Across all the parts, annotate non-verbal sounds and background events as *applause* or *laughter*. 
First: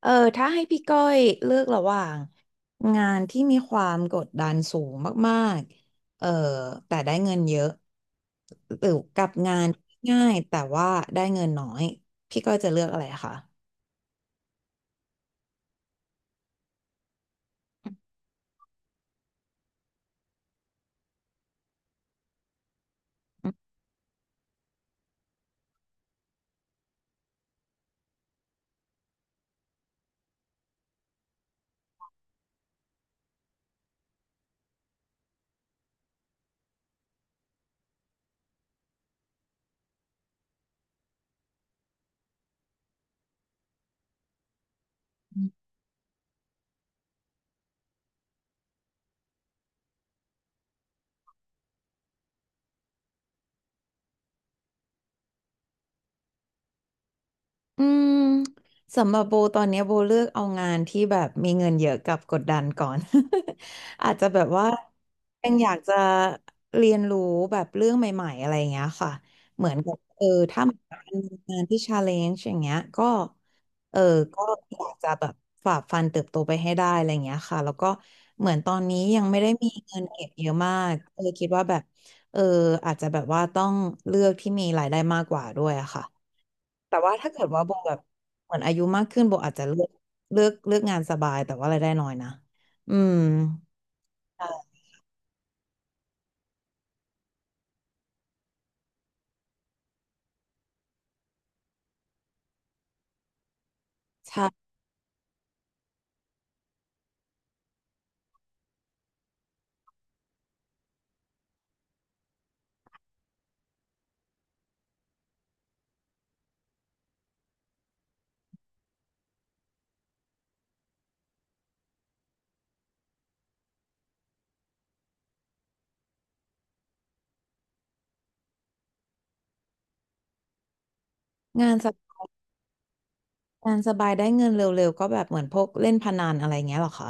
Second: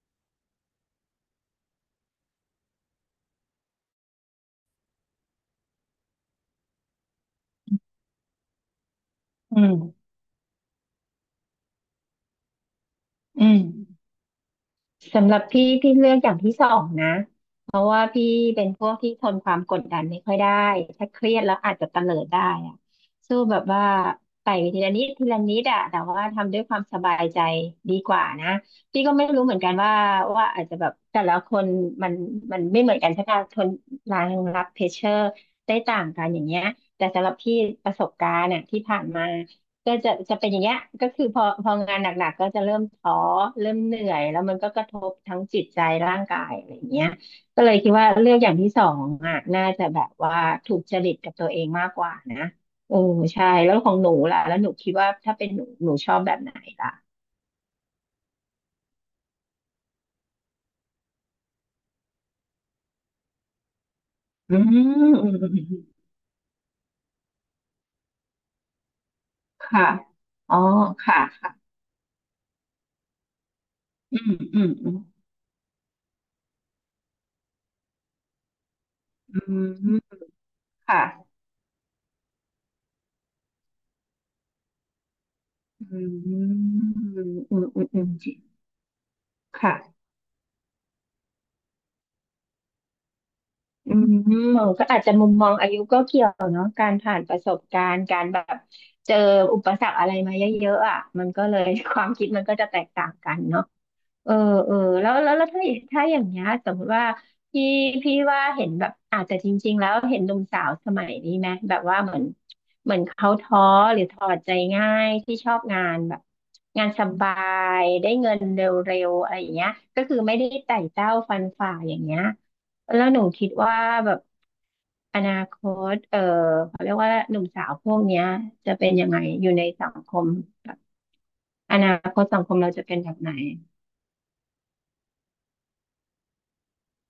เออถ้าให้พี่ก้อยเลือกระหว่างงานที่มีความกดดันสูงมากๆแต่ได้เงินเยอะหรือกับงาอืนมง่ายแต่ว่าได้เงินน้อยพี่ก้อยจะเลือกอะไรคะ อืมสำหรับพี่เลือกอย่างที่สองนะเพราะว่าพี่เป็นพวกที่ทนความกดดันไม่ค่อยได้ถ้าเครียดแล้วอาจจะเตลิดได้อะสู้แบบว่าไต่ไปทีละนิดทีละนิดอะแต่ว่าทำด้วยความสบายใจดีกว่านะพี่ก็ไม่รู้เหมือนกันว่าอาจจะแบบแต่ละคนมันมันไม่เหมือนกันใช่ไหมทนรางรับเพชเชอร์ได้ต่างกันอย่างเงี้ยแต่สำหรับพี่ประสบการณ์อะที่ผ่านมา ก็จะเป็นอย่างเงี้ยก็คือพองานหนักๆก็จะเริ่มท้อเริ่มเหนื่อยแล้วมันก็กระทบทั้งจิตใจร่างกายอะไรอย่างเงี้ยก็เลยคิดว่าเลือกอย่างที่สองอ่ะน่าจะแบบว่าถูกจริตกับตัวเองมากกว่านะโอ้ใช่แล้วของหนูล่ะแล้วหนูคิดว่าถ้าเป็นหนูชอบแบบไหนล่ะอืมสำหรับโบตอนเนี้ยโบเลือกเอางานที่แบบมีเงินเยอะกับกดดันก่อน *laughs* อาจจะแบบอืมว่าอืมอืมอืยังอยากจะมเรียนรู้แบบเรื่องใหม่ๆอะไรอย่างเงี้ยค่ะเหมือนค่ะกับอ๋อถ้ามันค่ะมีงานค่ะที่ชาเลนจ์อย่างเงี้ยก็เอออืมก็อืมออืยากมจะแบบฝ่าฟันเติบโตไปให้ได้อะไรอย่างเงี้ยค่ะแล้วก็เหมือนตอนนี้ยังไม่อืได้มีเงิมนเก็บเยอะมากค่ะคิดว่าแบบเอออาจจะแบบว่าต้องเลือกที่มีรายได้มากกว่าด้วยอะอืค่ะ มอืมแต่ว่าอืถ้ามเกิดอืว่าโบมแบบอืมจริงเหมือนอายุมากขึ้นโบอาจจะค่ะ เลือกงานสบายแต่ว่ารายได้น้อยนะอืมอืมใช่ก็อาจจะมุมมองอายุก็เกี่ยวเนาะการผ่านประสบการณ์การแบบเจออุปสรรคอะไรมาเยอะๆอ่ะมันก็เลย *laughs* ความคิดมันก็จะแตกต่างกันเนาะ เออใช่เออแล้วถ้าอย่างเงี้ยสมมติว่าพี่พี่ว่าเห็นแบบอาจจะแต่จริงๆแล้วเห็นหนุ่มสาวสมัยนี้ไหมแบบว่าเหมือนเขาท้อหรือถอดใจง่ายที่ชอบงานแบบงานสบายได้เงินเร็วๆอะไรอย่างเงี้ยก็คือไม่ได้ไต่เต้าฟันฝ่าอย่างเงี้ยแล้วหนูคิดว่าแบบอนาคตเออเขาเรียกว่าหนุ่มสาวพวกเนี้ยจะเป็นยังไงอยู่ในสังคมแบบงาอนสนาบคตสังคมเราจะเป็นแบบไหน งานสบายได้เงินเร็วๆก็แบบเหมือนพวกเล่นพนันอะไรเงี้ยเหรอคะ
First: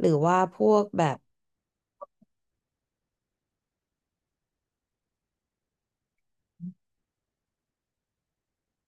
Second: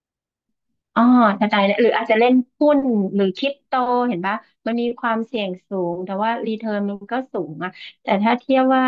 หรือว่าพวกอ๋แบอบกระจายเนี่ยหรืออาจจะเล่นหุ้นหรือคริปโตเห็นปะมันมีความเสี่ยงสูงแต่ว่ารีเทิร์นมันก็สูงอะแต่ถ้าเทียบว่า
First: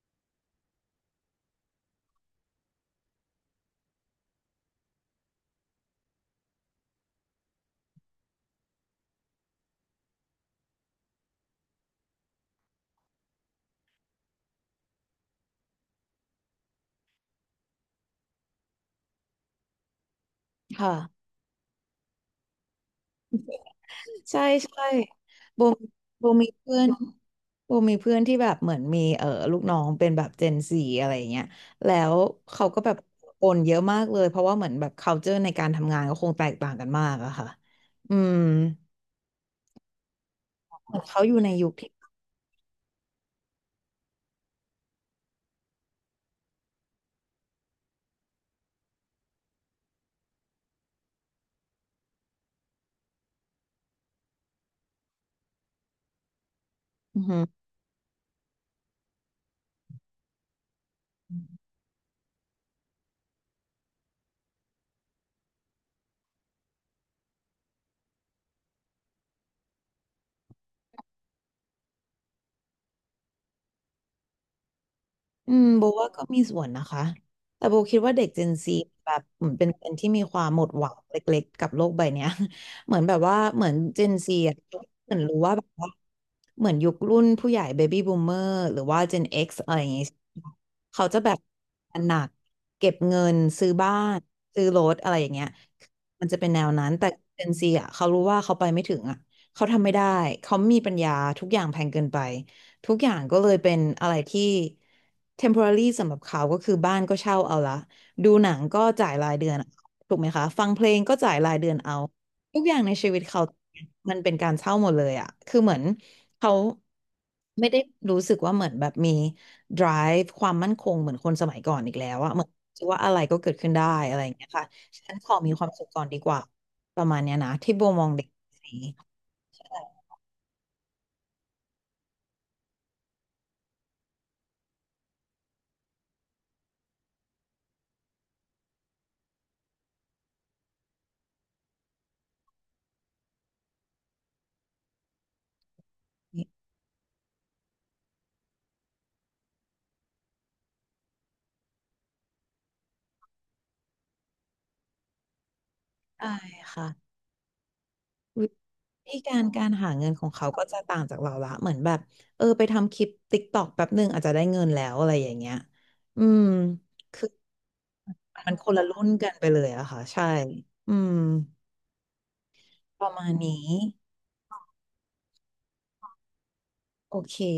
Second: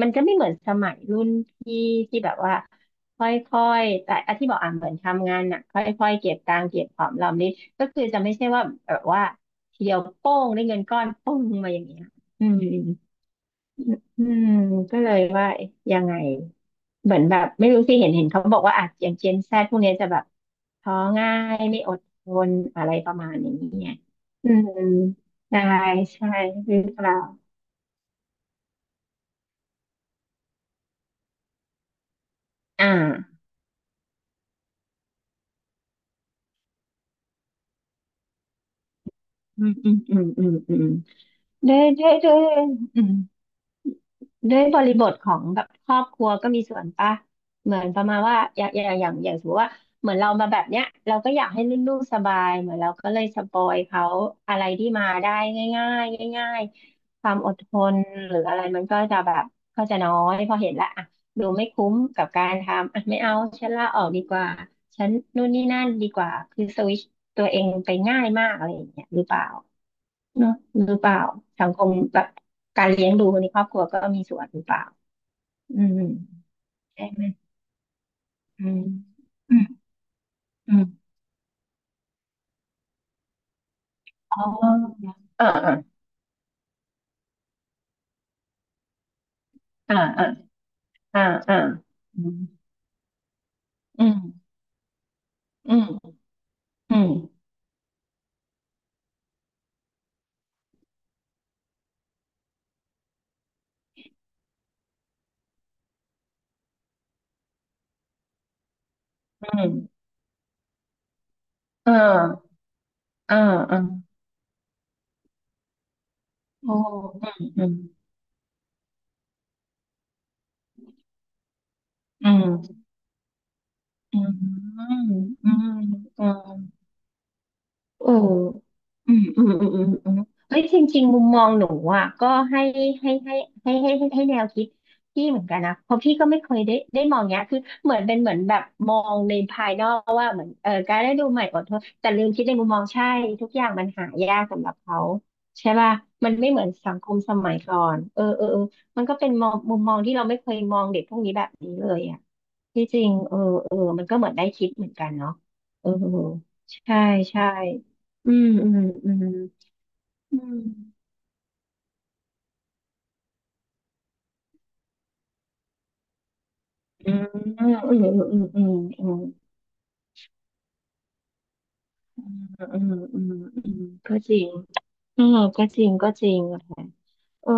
มันจะไม่เหมือนสมัยรุ่นพี่ที่แบบว่าค่อยๆแต่อะที่บอกอ่ะเหมือนทำงานน่ะค่อยๆเก็บตังค์เก็บหอมรอมริบก็คือจะไม่ใช่ว่าแบบว่าทีเดียวโป้งได้เงินก้อนโป้งมาอย่างเงี้ยอืม อืมก็เลยว่ายังไงเหมือนแบบไม่รู้สิเห็นเขาบอกว่าอาจอย่างเจนแซดพวกเนี้ยจะแบบค่ะท้อง่ายไม่อดทนอะไรประมาณอย่างนี้ไงใช่อืมใช่ได้โบโบใช่มีหเพื่รืออนเปล่าโบมีเพื่อนที่แบบเหมือนมีลูกน้องเป็นแบบเจนซีอะไรเงี้ยแล้วเขาก็อ่แบบาโอนเยอะมากเลยเพราะว่าเหมือนแบบ culture ในการทำงานก็คงแตกต่างกันมากอะค่ะอืม อืมอืมอืมอืมอืมเหมือนเขาอยู่ในยุคได้ที่ได้ได้อืม ด้วยบริบทของแบบครอบครัวก็มีส่วนปะเหมือนประมาณว่าอย่างสมมติว่าเหมือนเรามาแบบเนี้ยเราก็อยากให้ลูกๆสบายเหมือนเราก็เลยสปอยเขาอะไรที่มาได้ง่ายๆง่ายอืๆคอวาหืมออดทนหรืออะไรมันก็จะแบบก็จะน้อยพอเห็นละอ่ะดูไม่คุ้มกับการทำอ่ะไม่เอาฉันลาออกดีกว่าฉันนู่นนี่นั่นดีกว่าคือสวิตชตัวเองไปง่ายมากอะไรอย่างเงี้ยหรือเปล่า เนอะหรือเปล่าสังคมแบบการเลี้ยงดูในครอบครัวก็มีส่วนหรือเปล่าอืมอืโบมว่าก็มีส่วนนะคะ ใช่ไหมแต่โบคิดว่าเด็ก Gen อื Z มแบบเหมือนอืเป็มนเป็นที่มีความหมดอืหมวังเล็กๆกับโลกใบเนี้ย *laughs* เหมือนแบบว่าเหมือน Gen Z อ๋อ่ะอเหมือนรู้อ่าว่าแบบอ่าว่าเหมือนยุครุ่นผู้ใหญ่ Baby Boomer หรือว่า Gen X อะไรอย่างอ่าเงี้ยอ่าเขาจะอ่าแบบหนัอืกมเก็บเงินซื้อบ้าอืมนซื้อรถอะไรอย่างเงี้ยอืมมันจะเป็นแนวนั้น อืแต่ ม Gen Z อ่ะเขารู้ว่าเขาไปไม่ถึงอ่ะเขาทำไม่ได้เขามีปัญญาทุกอย่างแพงเกินไป ทุกอย่างก็เลยเป็นอะไรที่ temporary สำหรับเขาก็คือบ้านก็เช่าเอาละดูหนังก็จ่ายรายเดือือนมถูกไหมคะฟังเพลงก็จ่ายรายเดือนเอเอาอทุกอย่างในชีวิตเออเขาเออมันเป็นการเช่าหมดเลยอะคือเหมือนเขาโอ้อืมอืไม่มได้รู้สึกว่าเหมือนแบบมี drive ความมั่นคงเหมือนคนสมัยก่อนอีกแล้วอือะเหมือนมคิดว่าอะไรก็เกิดขึ้นได้อะอืไรอย่างเงี้ยค่ะมอืมฉันขออมีความสุขก่อนดีืกว่าม ประมาณเนี้ยนะที่โบมโอองเด็กคนนี้้อืมอืมอืมอืมอืมเฮ้ยจริงๆ มุมมองหนูอ่ะก็ให้ให้ให้แนวคิดพี่เหมือนกันนะเพราะพี่ก็ไม่เคยได้มองเนี้ยคือเหมือนเป็นเหมือนแบบมองในภายนอกว่าเหมือนเออการได้ดูใหม่อดทนแต่ลืมคิดในมุมมองใช่ทุกอย่างมันหายากสำหรับเขาใช่ป่ะมันไม่เหมือนสังคมสมัยก่อนเออเออเออมันก็เป็นมองมุมมองที่เราไม่เคยมองเด็กพวกนี้แบบนี้เลยอ่ะที่จริงเออเออมันก็เหมือนได้คิดเหมือนกันเนาะเออใช่ค่ะ ใช่ ใช่ อืวิมอืมอืธีมการการหาเงินของอืเขามก็จะต่างจากเราละเหมือนแบบไปทำคลิปติ๊กตอกแป๊บหนึ่งอาจจะได้เงินแล้วอะไรอย่างเงี้ย อืม อืคืมออืมอืมมันอืคมนละรุ่อืนมกันไปเลยอะค่ะใช่ อืมอืมอืมประอืมาณมอืนี้มก็จริงเออก็จริงอะค่ะโอเคเออ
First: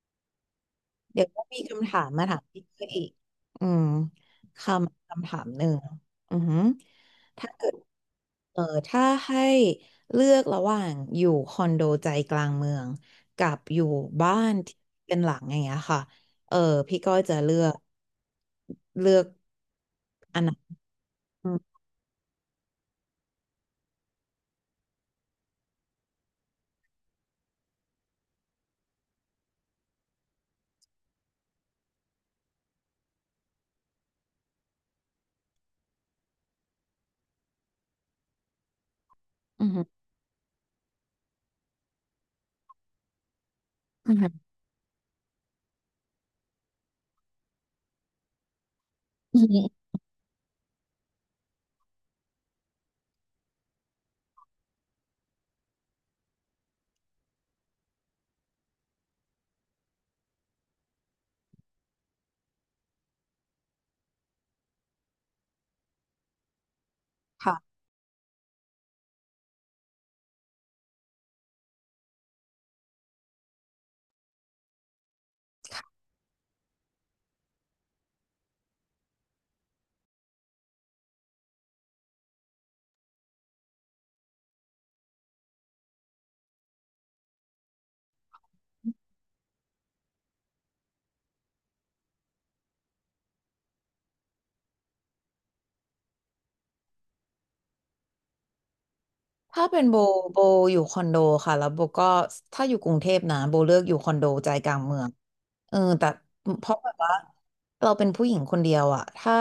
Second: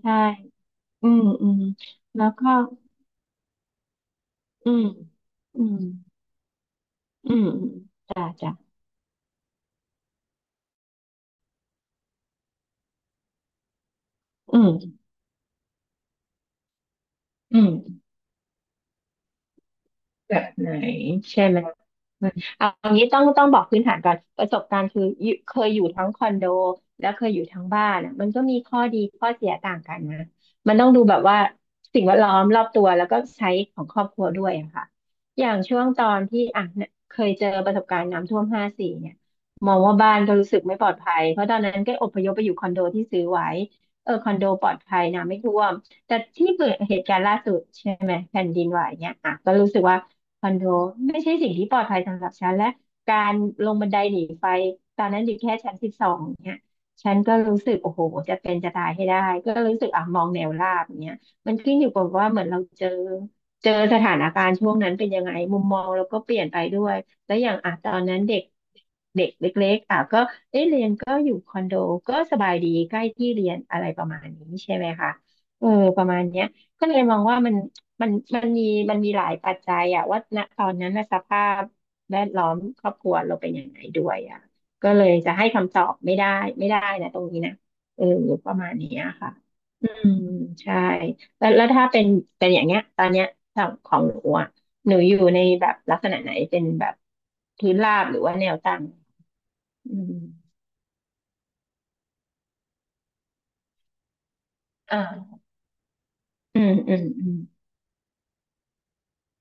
ใช่อืมเดี๋ยวก็อืมีมคำถามแล้มาวถามก็พี่เพื่ออีก อืมคอืมคำถามหอืนึ่มง อือหืออืมถ้าเกิด จ้ะจ้ะเออถ้าให้เลือกระหว่างอยู่คอนโดใจกลางเมืองกับอยู่บ้านอืที่มเป็นหลังอย่างเงี้ยค่ะเออพี่ก้อยจะอืม เลือกแบอันบนั้นไหนใช่อืไหมมอืมเอาเอางี้ต้องบอกพื้นฐานก่อนประสบการณ์คืออยู่เคยอยู่ทั้งคอนโดแล้วเคยอยู่ทั้งบ้านอะมันก็มีข้อดีข้อเสียต่างกันนะมันต้องดูแบบว่าสิ่งแวดล้อมรอบตัวแล้วก็ใช้ของครอบครัวด้วยอะค่ะอย่างช่วงตอนที่อ่ะเนี่ยเคยเจอประสบการณ์น้ำท่วม54เนี่ยอืมองว่ามบ้านก็รู้สึกไม่ปลอดภัยเพราะตอนนั้นก็อพยพไปอยู่คอนโดที่ซื้อไว้ เออือคอนมโดปลอดภัยนะไม่ท่วมแต่ที่เกิดเหตุการณ์ล่าสุดใช่ไหมแผ่นดินไหวเนี่ยอ่ะอืก็มรู้สึกว่าคอนโดไม่ใช่สิ่งที่ปลอดภัยสำหรับฉันและการลงบันไดหนีไฟตอนนั้นอยู่แค่ชั้น12เนี่ยฉันก็รู้สึกโอ้โหจะเป็นจะตายให้ได้ก็รู้สึกอ่ะมองแนวราบเนี่ยมันขึ้นอยู่กับว่าเหมือนเราเจอสถานการณ์ช่วงนั้นเป็นยังไงมุมมองเราก็เปลี่ยนไปด้วย แล้วอย่างอ่ะค่ะ ตอนนั้นเด็กเด็กเล็กๆอ่ะก็เอ๊ะเรียนก็อยู่คอนโดก็สบายดีใกล้ที่เรียนอะไรประมาณนี้ใช่ไหมคะเออประมาณเนี้ยก็เลยมองว่ามันมันมันมีมันมีหลายปัจจัยอ่ะว่าณตอนนั้นนะสภาพแวดล้อมครอบครัวเราเป็นยังไงด้วยอ่ะก็เลยจะให้คำตอบไม่ได้ไม่ได้นะตรงนี้นะเออประมาณเนี้ยค่ะอืมใช่แล้วถ้าเป็นอย่างเงี้ยตอนเนี้ยของหนูอ่ะ หนูอยู่ในแบบลักษณะไหนเป็นแบบพื้นราบหรือว่าแนวตั้งถ้าเป็นโบอืโบมอยู่คอนโดค่ะแล้วโบก็ถ้าอยู่กรุงเทพนะโบเลือกอยู่คอนโดใจกลางเมืองอ่าแต่อืเพมราะแบอืบมว่าอืมเราเป็นผู้หญิงคนเดียวอะถ้า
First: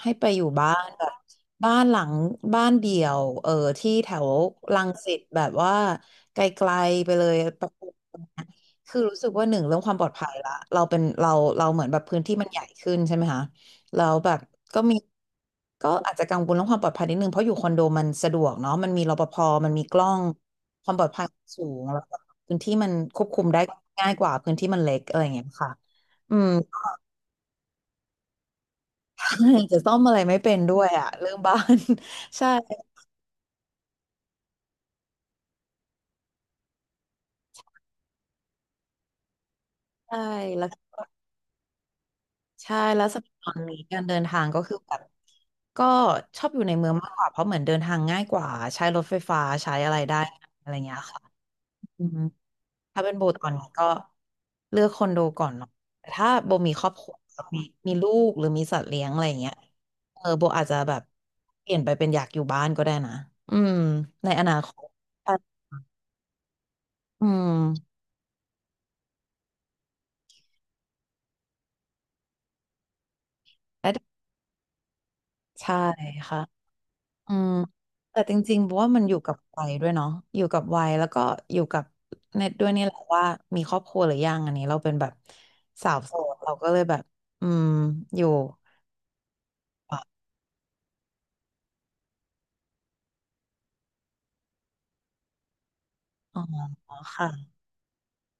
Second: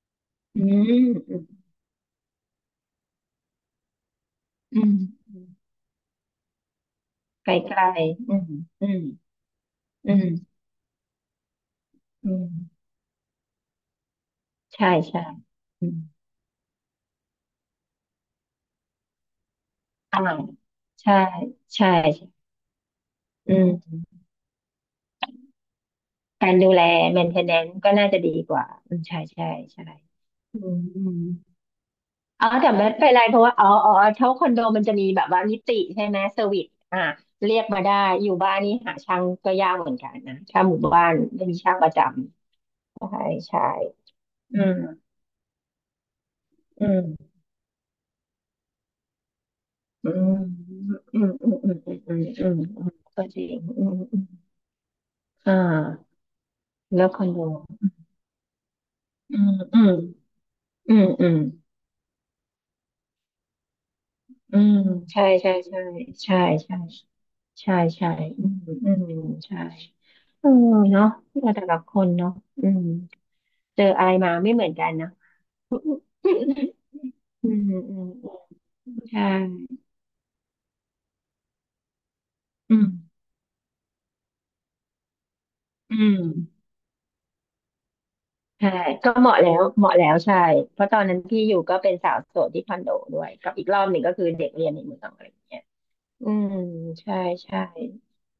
ให้ไปอยู่อืบ้านแบมบอืมบ้านหลังบ้านเดี่ยวที่แถวอืรังสิตแบบมว่าไกลๆไปเลย ไกลไกลอืมอืคือมรู้สึกว่าหนึ่งเรื่องความปลออืดมภัยละเราเหมือนแบบพื้นอืที่มันใหญ่มขึ้นใช่ไหมคะแล้วแบบก็ใช่มีใช่อืก็มอาจจะกังวลเรื่องความปลอดภัยนิดนึงเพราะอยู่คอนโดมันสะดวกเนาะมันมีรปภมันมีกล้ออ่างความปลอดใช่ภัยสูงใช่แล้วก็ใช่พื้นที่มันควบคุมอืได้ง่ายมกว่าพื้นที่มันเล็กอะไรอย่างเงี้ยค่ะอืม การดูแล maintenance ก็น่าจะดีกว่าอืมใช่ใช่ *laughs* จะใช่ซ่อมอะไรไม่เป็อืนด้มวยอือะม เรื่องบ้าน *laughs* อ๋ใช่อแต่ไม่เป็นไรเพราะว่าอ๋ออ๋อเท่าคอนโดมันจะมีแบบว่านิติใช่ไหมเซอร์วิสอ่ะเรียกมาได้อยู่บ้านนี่หาช่างก็ยากเหมือนกันใช่นะถ้าแล้ว หมู่บ้านไม่มีช่างประจใช่ำแล้วใช่สมัยตอนใช่นี้การเดินทางอืก็มคือแบบก็ชอบอยู่ในอืเมืองมากกว่ามเพราะเหมือนเดินทางง่ายกว่าใช้รถไฟฟ้าใช้อะไรอืได้มอะไรเงี้ยอืค่ะมอืมอืมอืมอืมอืมอืมถ้าเป็นโบก็จตริอนงนี้อืก็มอืมเลือกคอนโดก่อนอ่าเนาะแต่ถ้าโบมีครอบคแล้วรัวคอนโดมีมีลูกหรือมีสัตว์เลี้ยงอะไรออืย่างมเงี้ยอืมโบอาจจะแบอืบมอืมเปลี่ยนไปเป็นอยากอยู่บ้านก็ได้นะอืมในอนาอืคมตใช่ใช่ใช่ใช่ใช่อืใช่มใช่อืมอืมใช่เออเนาะแต่ละคนเนาะอืม เจออะไรและมาไม่เหมือนกันเนอะ ใช่ค่ะ *laughs* อืมอืมอืมอืมแต่จริงๆบอกว่ามันอยู่ใช่กับวัยด้วยเนาะอยู่กับวัยแล้วก็อยู่กับเน็ตด้วยอืนี่มแหละว่ามีครอบครัวหรือยังอันนี้เราเป็นแบบสาอืวโสมดเราก็เลยแบบอืมอยู่ใช่ก็เหมาะแล้วเหมาะแล้วอ่ะใช่เพราะตอนนั้นที่อยู่ก็เป็นสาวโสดที่คอนโดด้วยกับอีกรอบหนึ่งก็คือเด็กเรียนในเมืองอะไรอย่างเงี้ยอือ๋อมใช่ค่ะใช่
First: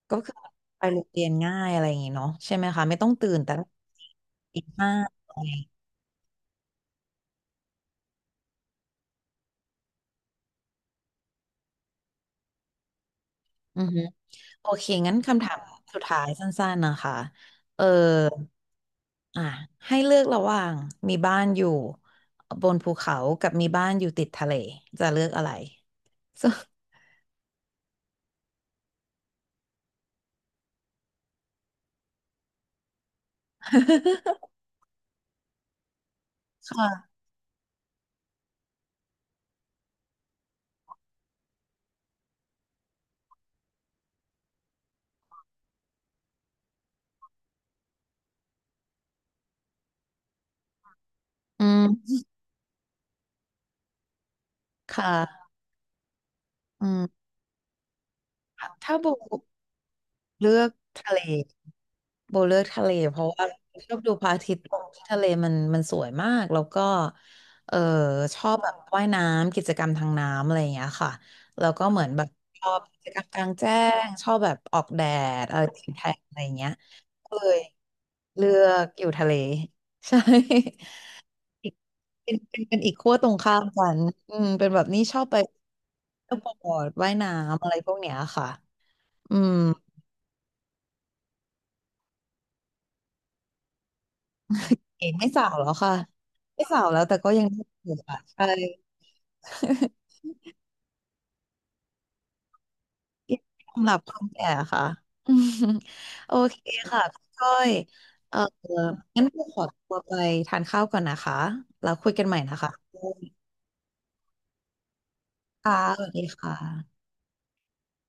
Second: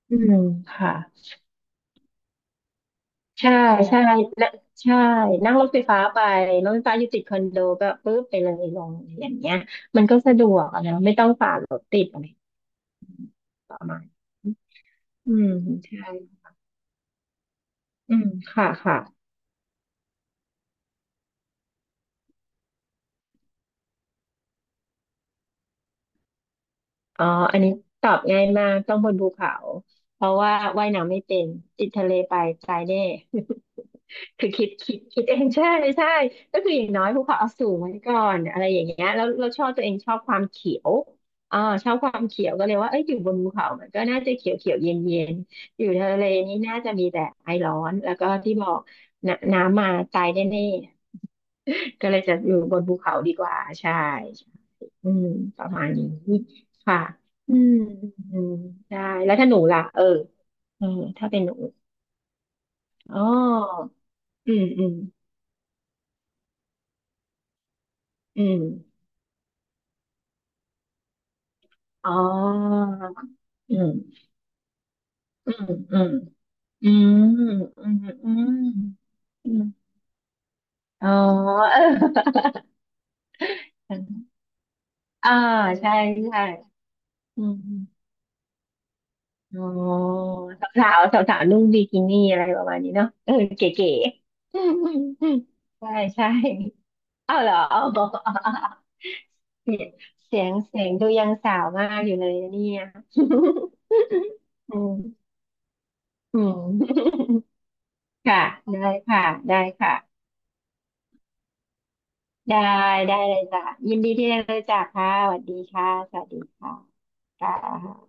อืก็มคือไปค่ะโรงเรียนง่ายอะไรอย่างงี้เนาะใช่ไหมคะไม่ต้องตื่นใช่แต่ใช่และตีห้าใช่อะไรนั่งรถไฟฟ้าไปรถไฟฟ้าอยู่ติดคอนโดก็ปึ๊บไปเลยลงอย่างเงี้ยมันก็สะดวกอะนะไม่ต้องฝ่ารถติดอะไรประอือมาฮึณนี้โอเคงั้นอืคำถามมใชสุดท้ายสั่้นๆนะคะเออ อืมค่ะค่ะ อ่ะให้เลือกระหว่างมีบ้านอยู่บนภูเขากับมีบ้านอยู่ติดทะเลจะเลือกอะไร *laughs* อ๋ออันนี้ตอบง่ายมากต้องบนภูเขาเพราะว่าว่ายน้ำไม่เป็นติดทะเลไปตายแน่ *laughs* คือคิดเองใช่ใช่ก็คืออค่ะ ย่างน้อยภู *laughs* เขาเอาสูงไว้ก่อนอะไรอย่างเงี้ยแล้วเราชอบตัวเองชอบความเขียวอ่าชอบความเขียวก็เลยว่าเอ้ยอยู่บนภูเขามันก็น่าจะเขียวเขียวเย็นเย็นอยู่ทะเลนี่น่าจะมีแต่ไอร้อนแล้วก็ที่บอกนน้ำมาตายแน่ๆ อื *laughs* ก็เลมยจะอยู่บนภูเขาดีกว่าใช่ คอืม่ะประมาณนี้อืค่ะมอืมอืมถ้าได้โบแล้วถ้าหนูล่ะเออเลือกเออทะเล ถ้าเป็นหนู โบเลือกทะเลเพอ๋อราะว่าชอบดูพระอาอืทิตย์มตกอืมที่ทะเลมันมันสวยมากแล้วก็เออชอือบมแบบว่ายน้ำกิจกรรมทางน้ำอะไรอย่างเงี้ยค่ะแล้วก็เหมืออ๋นอแบบชอบกิจกรรมกลางแจ้อืงชมอบแบบออกแดดอือะไรมติดอืแทมนอะไรอย่างเงี้ยอืมก็เลยอืมอืเลืมอกอยู่ทะเล อืม *laughs* ใช่อ๋อ อี *laughs* กเอเป็อนอีกขั้วตรงข้ามกันอืมเป็นแบบนี้ชอบอ่าไปใช่เที่ยวใช่ปอดว่ายอืมน้ำอะไรพวกเนี้ยค่ะอืม อ๋อสาวสาวสาวๆนุ่งบิกินี่อะไรประมาณนี้เนาะเออเก๋ๆอืมอืมเองไม่อืมสาวแล้วใช่ค่ะใช่ไม่สาวแล้วแต่ก็เอายังเหรอยู่อะอ ใช่ เสียงเสียงดูยังสาวมากอยู่เลยนะเนี่ย *laughs* สำหรับความแก่ *laughs* อืค่ะมอืม *laughs* โออืม เคค่ะพี่ก้อย *laughs* เออค่ะ ได้ค่ะ งั้นพี่ขได้อตัวไปค่ะ ทานข้าวก่อนนะคะแล้วคุยกันใหม่นะได้ คะได้เลยจ้ะยินดีที่ได้รู้จักค่ะสวัสดีค่ะค่ะ สวัสสดีวัสดีคค่ะ ่ะค่ะ